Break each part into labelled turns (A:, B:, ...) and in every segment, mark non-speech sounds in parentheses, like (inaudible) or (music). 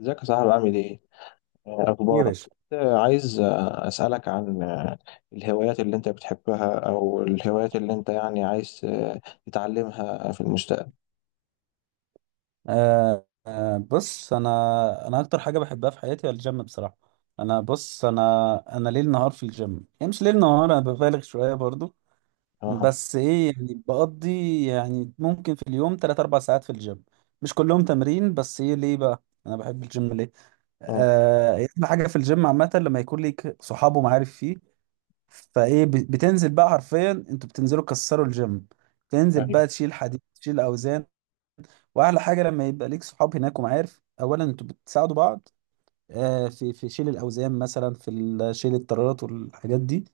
A: ازيك يا صاحبي عامل ايه؟ آه،
B: ايه يا
A: اخبارك؟
B: باشا.
A: كنت عايز اسالك عن الهوايات اللي انت بتحبها او الهوايات اللي انت يعني عايز تتعلمها في المستقبل.
B: بص، انا اكتر حاجه بحبها في حياتي هو الجيم بصراحه. انا، بص، انا ليل نهار في الجيم. يعني مش ليل نهار، انا ببالغ شويه برضو.
A: اه
B: بس ايه يعني، بقضي يعني ممكن في اليوم 3 4 ساعات في الجيم، مش كلهم تمرين. بس ايه ليه بقى انا بحب الجيم ليه؟
A: اه
B: احلى حاجه في الجيم عامه لما يكون ليك صحاب ومعارف فيه. فايه، بتنزل بقى حرفيا، انتوا بتنزلوا تكسروا الجيم. تنزل
A: ايوه
B: بقى تشيل حديد، تشيل اوزان. واحلى حاجه لما يبقى ليك صحاب هناك ومعارف، اولا انتوا بتساعدوا بعض، في شيل الاوزان مثلا، شيل الطيارات والحاجات دي.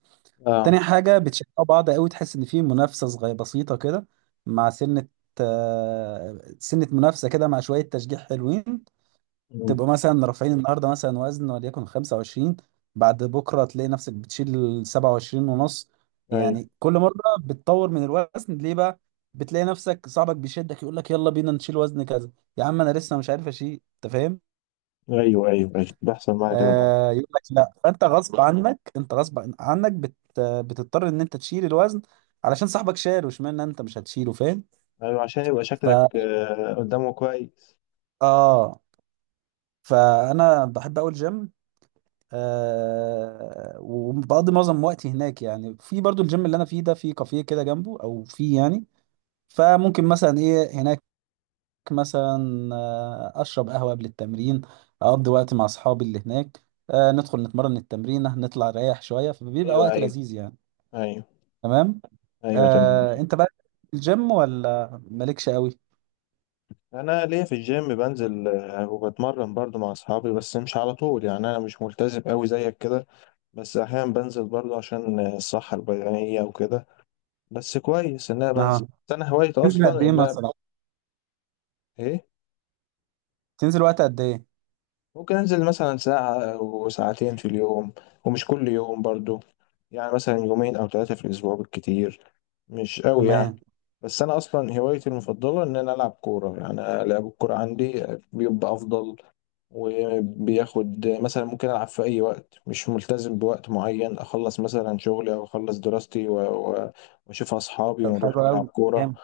A: اه
B: تاني حاجه، بتشجعوا بعض قوي، تحس ان في منافسه صغيره بسيطه كده، مع سنه، سنه منافسه كده مع شويه تشجيع حلوين.
A: مم.
B: تبقوا مثلا رافعين النهارده مثلا وزن وليكن 25، بعد بكره تلاقي نفسك بتشيل 27 ونص.
A: ايوه،
B: يعني كل مره بتطور من الوزن. ليه بقى؟ بتلاقي نفسك صاحبك بيشدك، يقول لك يلا بينا نشيل وزن كذا. يا عم انا لسه مش عارف اشيل، انت فاهم؟
A: ايوه، ايوه، ايوه، بيحصل معايا كده برضه.
B: يقول لك لا، فانت غصب عنك، انت غصب عنك، بتضطر ان انت تشيل الوزن علشان صاحبك شال، واشمعنى انت مش هتشيله؟ فاهم؟
A: ايوه عشان يبقى
B: ف
A: شكلك قدامه كويس.
B: اه فانا بحب اقول جيم. وبقضي معظم وقتي هناك. يعني في برضو الجيم اللي انا فيه ده في كافيه كده جنبه، او فيه يعني. فممكن مثلا ايه هناك، مثلا اشرب قهوة قبل التمرين، اقضي وقت مع اصحابي اللي هناك، ندخل نتمرن التمرين، نطلع نريح شوية، فبيبقى
A: ايوه،
B: وقت
A: ايوه،
B: لذيذ يعني.
A: ايوه،
B: تمام.
A: ايوه، تمام.
B: انت بقى، الجيم ولا مالكش قوي؟
A: انا ليا في الجيم بنزل وبتمرن برضه مع اصحابي، بس مش على طول يعني انا مش ملتزم قوي زيك كده. بس احيانا بنزل برضو عشان الصحة البدنية وكده. بس كويس ان انا بنزل.
B: اه،
A: بس انا هوايتي
B: تنزل قد
A: اصلا
B: ايه
A: ان انا
B: مثلا؟
A: ايه،
B: تنزل وقت قد ايه؟
A: ممكن انزل مثلا ساعة وساعتين في اليوم، ومش كل يوم برضو، يعني مثلا يومين او ثلاثة في الاسبوع بالكتير، مش قوي يعني.
B: تمام،
A: بس انا اصلا هوايتي المفضلة ان انا العب كورة، يعني أنا لعب الكورة عندي بيبقى افضل، وبياخد مثلا ممكن ألعب في أي وقت مش ملتزم بوقت معين، أخلص مثلا شغلي أو أخلص دراستي و- وأشوف أصحابي
B: طب
A: ونروح
B: حلو
A: نلعب
B: قوي.
A: كورة
B: جامد.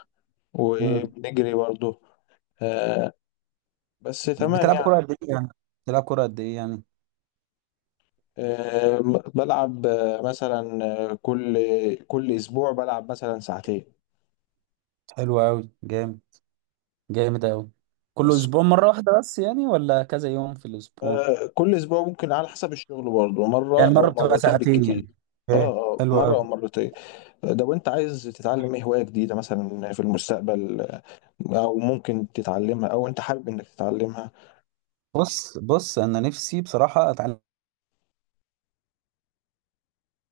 B: مم.
A: وبنجري برضه. آه، بس تمام
B: بتلعب
A: يعني.
B: كرة قد ايه يعني بتلعب كرة قد ايه يعني؟
A: آه، بلعب مثلا آه، كل كل أسبوع بلعب مثلا ساعتين
B: حلو أوي، جامد. جامد أوي. كل
A: بس.
B: أسبوع مرة واحدة بس يعني، ولا كذا يوم في الأسبوع؟
A: كل أسبوع ممكن على حسب الشغل برضه مرة
B: يعني مرة
A: أو
B: بتبقى
A: مرتين
B: ساعتين يعني؟
A: بالكتير. اه
B: ايه.
A: اه
B: حلو
A: مرة أو
B: قوي.
A: مرتين. ده وأنت عايز تتعلم إيه هواية جديدة مثلا في المستقبل، او ممكن تتعلمها او انت حابب انك تتعلمها؟
B: بص بص، أنا نفسي بصراحة أتعلم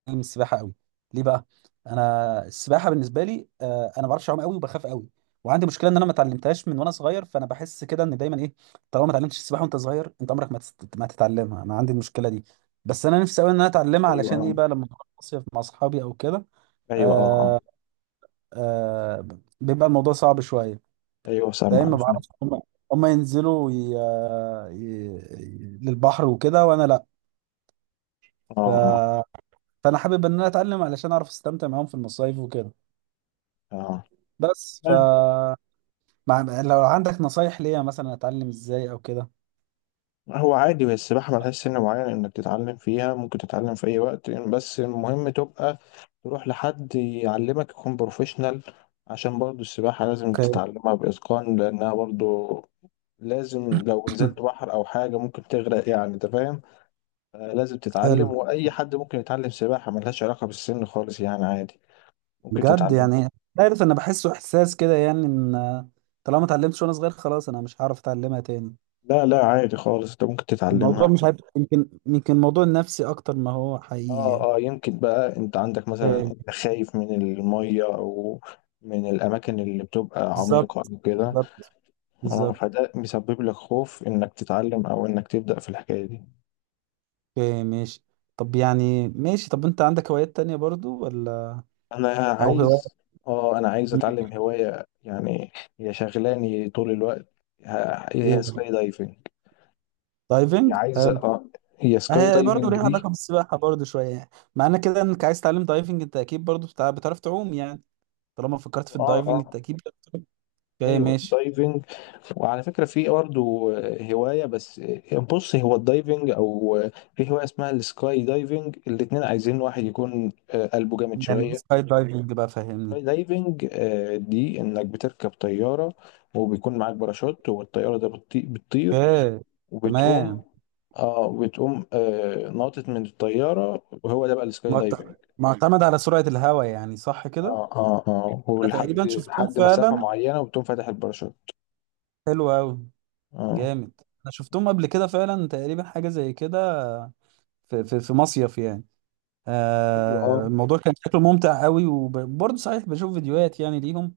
B: السباحة أوي. ليه بقى؟ أنا السباحة بالنسبة لي، أنا ما بعرفش أعوم أوي وبخاف أوي. وعندي مشكلة إن أنا ما اتعلمتهاش من وأنا صغير، فأنا بحس كده إن دايما إيه، طالما ما اتعلمتش السباحة وأنت صغير أنت عمرك ما ما تتعلمها. أنا عندي المشكلة دي. بس أنا نفسي أوي إن أنا أتعلمها،
A: ايوه
B: علشان إيه
A: اه.
B: بقى، لما أروح مصيف مع أصحابي أو كده.
A: ايوه
B: آه،
A: اه اه.
B: آه بيبقى الموضوع صعب شوية،
A: ايوه
B: فاهم؟
A: سامع.
B: ما بعرفش، هم ينزلوا للبحر وكده، وانا لا. ف...
A: اه
B: فانا حابب ان انا اتعلم علشان اعرف استمتع معاهم في المصايف وكده.
A: اه
B: بس.
A: اه.
B: لو عندك نصايح ليا، مثلا اتعلم ازاي او كده؟
A: هو عادي، بس السباحة ملهاش سن معين انك تتعلم فيها، ممكن تتعلم في اي وقت، بس المهم تبقى تروح لحد يعلمك يكون بروفيشنال عشان برضو السباحة لازم
B: اوكي.
A: تتعلمها بإتقان، لأنها برضو لازم لو نزلت
B: (coughs)
A: بحر أو حاجة ممكن تغرق يعني أنت فاهم. لازم
B: حلو،
A: تتعلم، وأي حد ممكن يتعلم سباحة، ملهاش علاقة بالسن خالص يعني عادي ممكن
B: بجد
A: تتعلم.
B: يعني؟ عارف، انا بحسه احساس كده يعني، ان طالما ما اتعلمتش وانا صغير، خلاص انا مش هعرف اتعلمها تاني.
A: لا لا، عادي خالص، انت ممكن
B: الموضوع
A: تتعلمها.
B: مش عارف، يمكن موضوع نفسي اكتر ما هو
A: اه
B: حقيقي،
A: اه، يمكن بقى انت عندك
B: يعني.
A: مثلا، انت خايف من المية او من الاماكن اللي بتبقى
B: بالظبط،
A: عميقة او كده.
B: بالظبط،
A: اه،
B: بالظبط.
A: فده مسبب لك خوف انك تتعلم او انك تبدأ في الحكاية دي.
B: اوكي ماشي. طب يعني ماشي، طب انت عندك هوايات تانية برضو، ولا
A: انا
B: او هواية؟
A: عايز اه، انا عايز اتعلم هواية يعني هي شغلاني طول الوقت. هي
B: ايه،
A: سكاي دايفنج. هي
B: دايفنج،
A: عايزة
B: حلو.
A: اه، هي سكاي
B: هي برضو
A: دايفنج
B: ليها
A: دي.
B: علاقة بالسباحة برضو شوية، يعني معنى كده انك عايز تتعلم دايفنج، انت اكيد برضو بتعرف تعوم يعني، طالما فكرت في
A: اه
B: الدايفنج
A: اه.
B: انت اكيد. اوكي
A: ايوه
B: ماشي.
A: الدايفنج. وعلى فكره في برضه هوايه، بس بص هو الدايفنج او في هوايه اسمها السكاي دايفنج، الاتنين عايزين واحد يكون قلبه جامد
B: يعني دي
A: شويه.
B: سكاي دايفنج بقى،
A: السكاي
B: فهمني.
A: دايفنج دي انك بتركب طياره وبيكون معاك باراشوت، والطياره ده بتطير
B: اوكي.
A: وبتقوم،
B: تمام.
A: اه بتقوم آه ناطط من الطياره، وهو ده بقى السكاي دايفنج.
B: معتمد على سرعة الهواء يعني، صح كده؟
A: اه اه اه،
B: أنا
A: ولحد
B: تقريبا شفتهم
A: لحد مسافه
B: فعلا.
A: معينه وبتقوم فاتح الباراشوت.
B: حلو قوي.
A: اه
B: جامد. انا شفتهم قبل كده فعلا، تقريبا حاجه زي كده، في في مصيف يعني.
A: ايوه. اه
B: الموضوع كان شكله ممتع قوي، وبرضه صحيح بشوف فيديوهات يعني ليهم،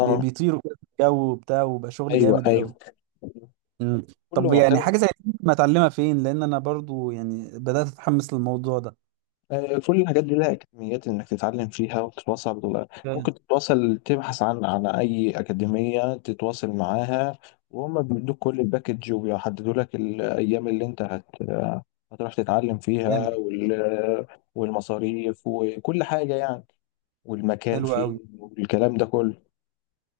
B: بيطيروا كده في الجو وبتاع، وبقى شغل
A: ايوه
B: جامد
A: ايوه.
B: قوي. مم.
A: كله
B: طب يعني
A: محتوى.
B: حاجه زي دي، ما اتعلمها فين؟ لان انا برضه يعني بدات اتحمس للموضوع ده.
A: كل الحاجات دي لها اكاديميات انك تتعلم فيها وتتواصل
B: جامد.
A: ممكن تتواصل، تبحث عن اي اكاديميه تتواصل معاها وهم بيدوك كل الباكج وبيحددوا لك الايام اللي انت هتروح تتعلم
B: جامد.
A: فيها والمصاريف وكل حاجه يعني، والمكان
B: حلو
A: فيه
B: قوي.
A: والكلام ده كله.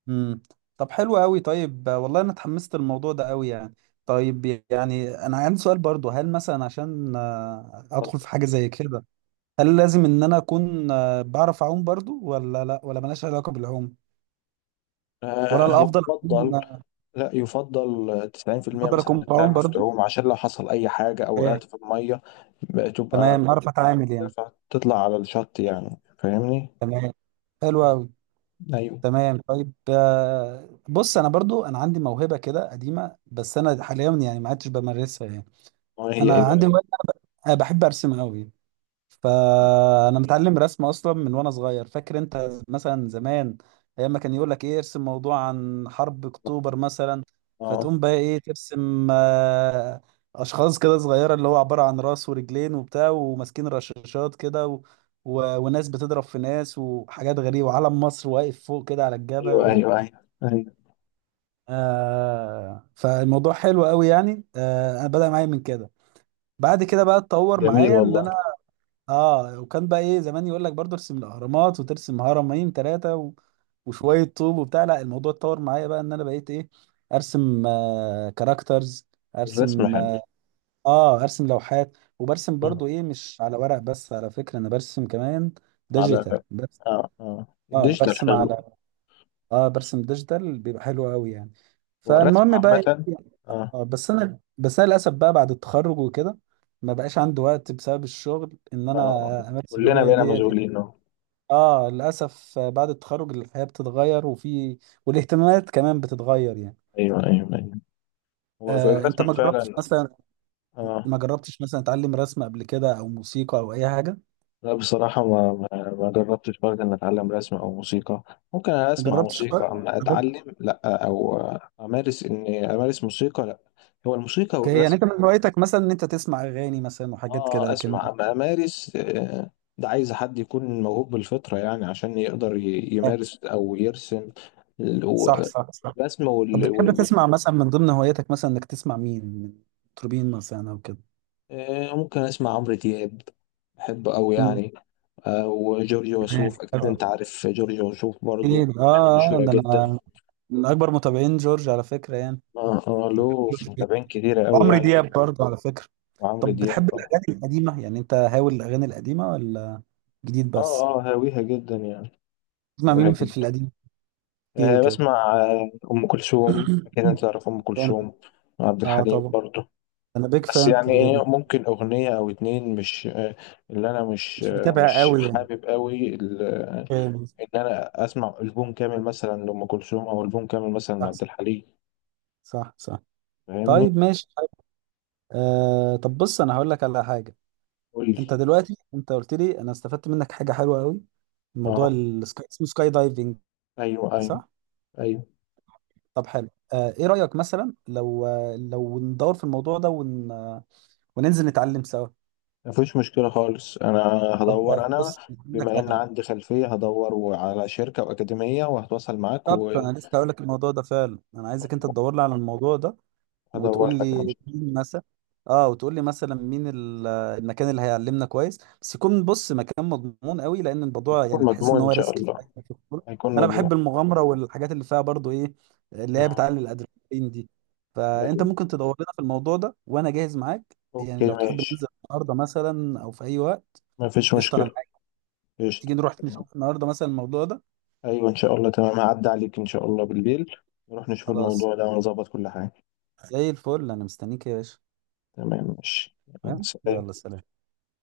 B: امم طب حلو قوي. طيب، والله انا اتحمست للموضوع ده قوي يعني. طيب، يعني انا عندي سؤال برضه، هل مثلا عشان ادخل في حاجه زي كده، هل لازم ان انا اكون بعرف اعوم برضو، ولا لا، ولا ملهاش علاقه بالعوم، ولا
A: هو
B: الافضل اكون،
A: اتفضل. لا، يفضل 90%
B: الافضل
A: مثلا
B: اكون
A: انك
B: بعوم
A: تعرف
B: برضو؟
A: تعوم عشان لو حصل اي حاجة او
B: إيه.
A: وقعت في المية بقى تبقى
B: تمام، اعرف اتعامل يعني.
A: تطلع على الشط، يعني فاهمني؟
B: تمام، حلو
A: آه.
B: قوي.
A: ايوه.
B: تمام. طيب، بص، انا برضو انا عندي موهبه كده قديمه، بس انا حاليا يعني ما عدتش بمارسها يعني.
A: هي ايه
B: انا
A: بقى؟
B: عندي هواية- انا بحب ارسم قوي. فانا متعلم رسم اصلا من وانا صغير. فاكر انت مثلا زمان، ايام ما كان يقول لك ايه، ارسم موضوع عن حرب اكتوبر مثلا،
A: اه
B: فتقوم بقى ايه، ترسم اشخاص كده صغيره، اللي هو عباره عن راس ورجلين وبتاع، وماسكين رشاشات كده، وناس بتضرب في ناس، وحاجات غريبه، وعلم مصر واقف فوق كده على
A: ايوه
B: الجبل
A: ايوه ايوه ايوه.
B: فالموضوع حلو قوي يعني. انا بدأ معايا من كده. بعد كده بقى اتطور
A: جميل
B: معايا ان
A: والله.
B: انا، اه، وكان بقى ايه زمان يقول لك برضه ارسم الاهرامات، وترسم هرمين ثلاثه وشويه طوب وبتاع، لا الموضوع اتطور معايا بقى ان انا بقيت ايه، ارسم كاركترز،
A: الرسم
B: ارسم،
A: حلو.
B: اه ارسم لوحات، وبرسم
A: آه.
B: برضه ايه، مش على ورق بس، على فكره انا برسم كمان ديجيتال
A: على
B: بس.
A: اه اه،
B: اه. مم.
A: الديجيتال
B: برسم
A: حلو.
B: على اه برسم ديجيتال، بيبقى حلو قوي يعني.
A: هو الرسم
B: فالمهم بقى،
A: عامة.
B: إيه،
A: اه
B: آه بس انا للاسف بقى بعد التخرج وكده، ما بقاش عندي وقت بسبب الشغل ان
A: اه
B: انا
A: أه.
B: امارس
A: كلنا
B: الهوايه
A: بقينا
B: ديت.
A: مشغولين آه.
B: اه، للاسف بعد التخرج الحياه بتتغير، والاهتمامات كمان بتتغير يعني.
A: ايوه ايوه ايوه، هو في
B: انت
A: الرسم فعلا. اه.
B: ما جربتش مثلا تعلم رسم قبل كده، او موسيقى، او اي حاجه؟
A: لا بصراحة، ما جربتش برضه إن أتعلم رسم أو موسيقى. ممكن أنا
B: ما
A: أسمع
B: جربتش
A: موسيقى
B: خالص؟ (laughs)
A: أما
B: عندك-
A: أتعلم لأ. أو أمارس، إني أمارس موسيقى لأ. هو الموسيقى
B: اوكي، يعني
A: والرسم.
B: انت من هوايتك مثلا ان انت تسمع اغاني مثلا وحاجات كده،
A: آه
B: لكن.
A: أسمع أما أمارس ده عايز حد يكون موهوب بالفطرة يعني عشان يقدر
B: آه
A: يمارس أو يرسم ال- و-
B: صح صح صح.
A: الرسم
B: طب بتحب تسمع مثلا، من ضمن هواياتك مثلا انك تسمع مين من مطربين مثلا او كده؟
A: ممكن أسمع عمرو دياب، بحبه أوي
B: مم.
A: يعني. أو جورج
B: تمام.
A: وسوف، أكيد
B: حلو.
A: أنت عارف جورج وسوف برضه،
B: جميل.
A: أغاني مشهورة
B: ده
A: جدا.
B: انا من اكبر متابعين جورج على فكره يعني.
A: اه اه، له
B: جورج
A: متابعين كتيرة قوي
B: وعمرو
A: يعني.
B: دياب (laughs) برضه، على فكره.
A: وعمرو
B: طب
A: دياب
B: بتحب
A: طبعا.
B: الأغاني القديمة يعني؟ أنت هاوي الأغاني القديمة، ولا جديد بس؟
A: اه اه هاويها جدا يعني،
B: تسمع
A: هاويها
B: مين في
A: جدا.
B: القديم؟ كتير
A: آه
B: كده
A: بسمع آه أم كلثوم، أكيد أنت تعرف أم
B: يعني.
A: كلثوم، وعبد الحليم
B: طبعا.
A: برضه.
B: أنا بيج
A: بس
B: فان،
A: يعني
B: اللي
A: إيه، ممكن أغنية أو اتنين، مش آه اللي أنا مش
B: مش
A: آه
B: متابع
A: مش
B: قوي يعني،
A: حابب قوي
B: فاهم.
A: إن أنا أسمع ألبوم كامل مثلا لأم كلثوم أو ألبوم كامل مثلا لعبد
B: صح
A: الحليم،
B: صح صح.
A: فاهمني؟
B: طيب، ماشي. طب بص، أنا هقول لك على حاجة.
A: قول لي.
B: أنت دلوقتي أنت قلت لي، أنا استفدت منك حاجة حلوة قوي. الموضوع
A: اه
B: السكاي، اسمه سكاي دايفنج،
A: أيوه أيوه
B: صح؟
A: أيوه.
B: طب حلو. إيه رأيك مثلا، لو ندور في الموضوع ده، ون... آه، وننزل نتعلم سوا؟
A: مفيش مشكلة خالص، أنا
B: طب
A: هدور. أنا
B: بص، هقول لك
A: بما
B: على
A: إن
B: حاجة.
A: عندي خلفية، هدور على شركة وأكاديمية وهتواصل معاك
B: بالظبط،
A: وهدور
B: انا لسه هقول لك الموضوع ده فعلا، انا عايزك انت تدور لي على الموضوع ده، وتقول
A: لك
B: لي
A: ماشي.
B: مين مثلا. اه، وتقول لي مثلا مين المكان اللي هيعلمنا كويس، بس يكون، بص، مكان مضمون قوي، لان الموضوع يعني
A: هيكون
B: تحس ان
A: مضمون إن
B: هو
A: شاء
B: ريسك
A: الله،
B: شوية في الكورة.
A: هيكون
B: انا بحب
A: مضمون.
B: المغامره والحاجات اللي فيها برضو ايه، اللي هي
A: مم.
B: بتعلي الادرينالين دي. فانت
A: لا.
B: ممكن تدور لنا في الموضوع ده، وانا جاهز معاك يعني،
A: أوكي
B: لو تحب
A: ماشي،
B: ننزل النهارده مثلا، او في اي وقت.
A: مفيش
B: قشطه، انا
A: مشكلة.
B: معاك.
A: قشطة.
B: تيجي نروح
A: تمام.
B: نشوف النهارده مثلا الموضوع ده.
A: أيوة إن شاء الله، تمام، هعدي عليك إن شاء الله بالليل، نروح نشوف
B: خلاص.
A: الموضوع ده ونظبط كل حاجة.
B: زي الفل، انا مستنيك يا باشا.
A: تمام ماشي. يلا،
B: تمام، يلا،
A: سلام.
B: سلام.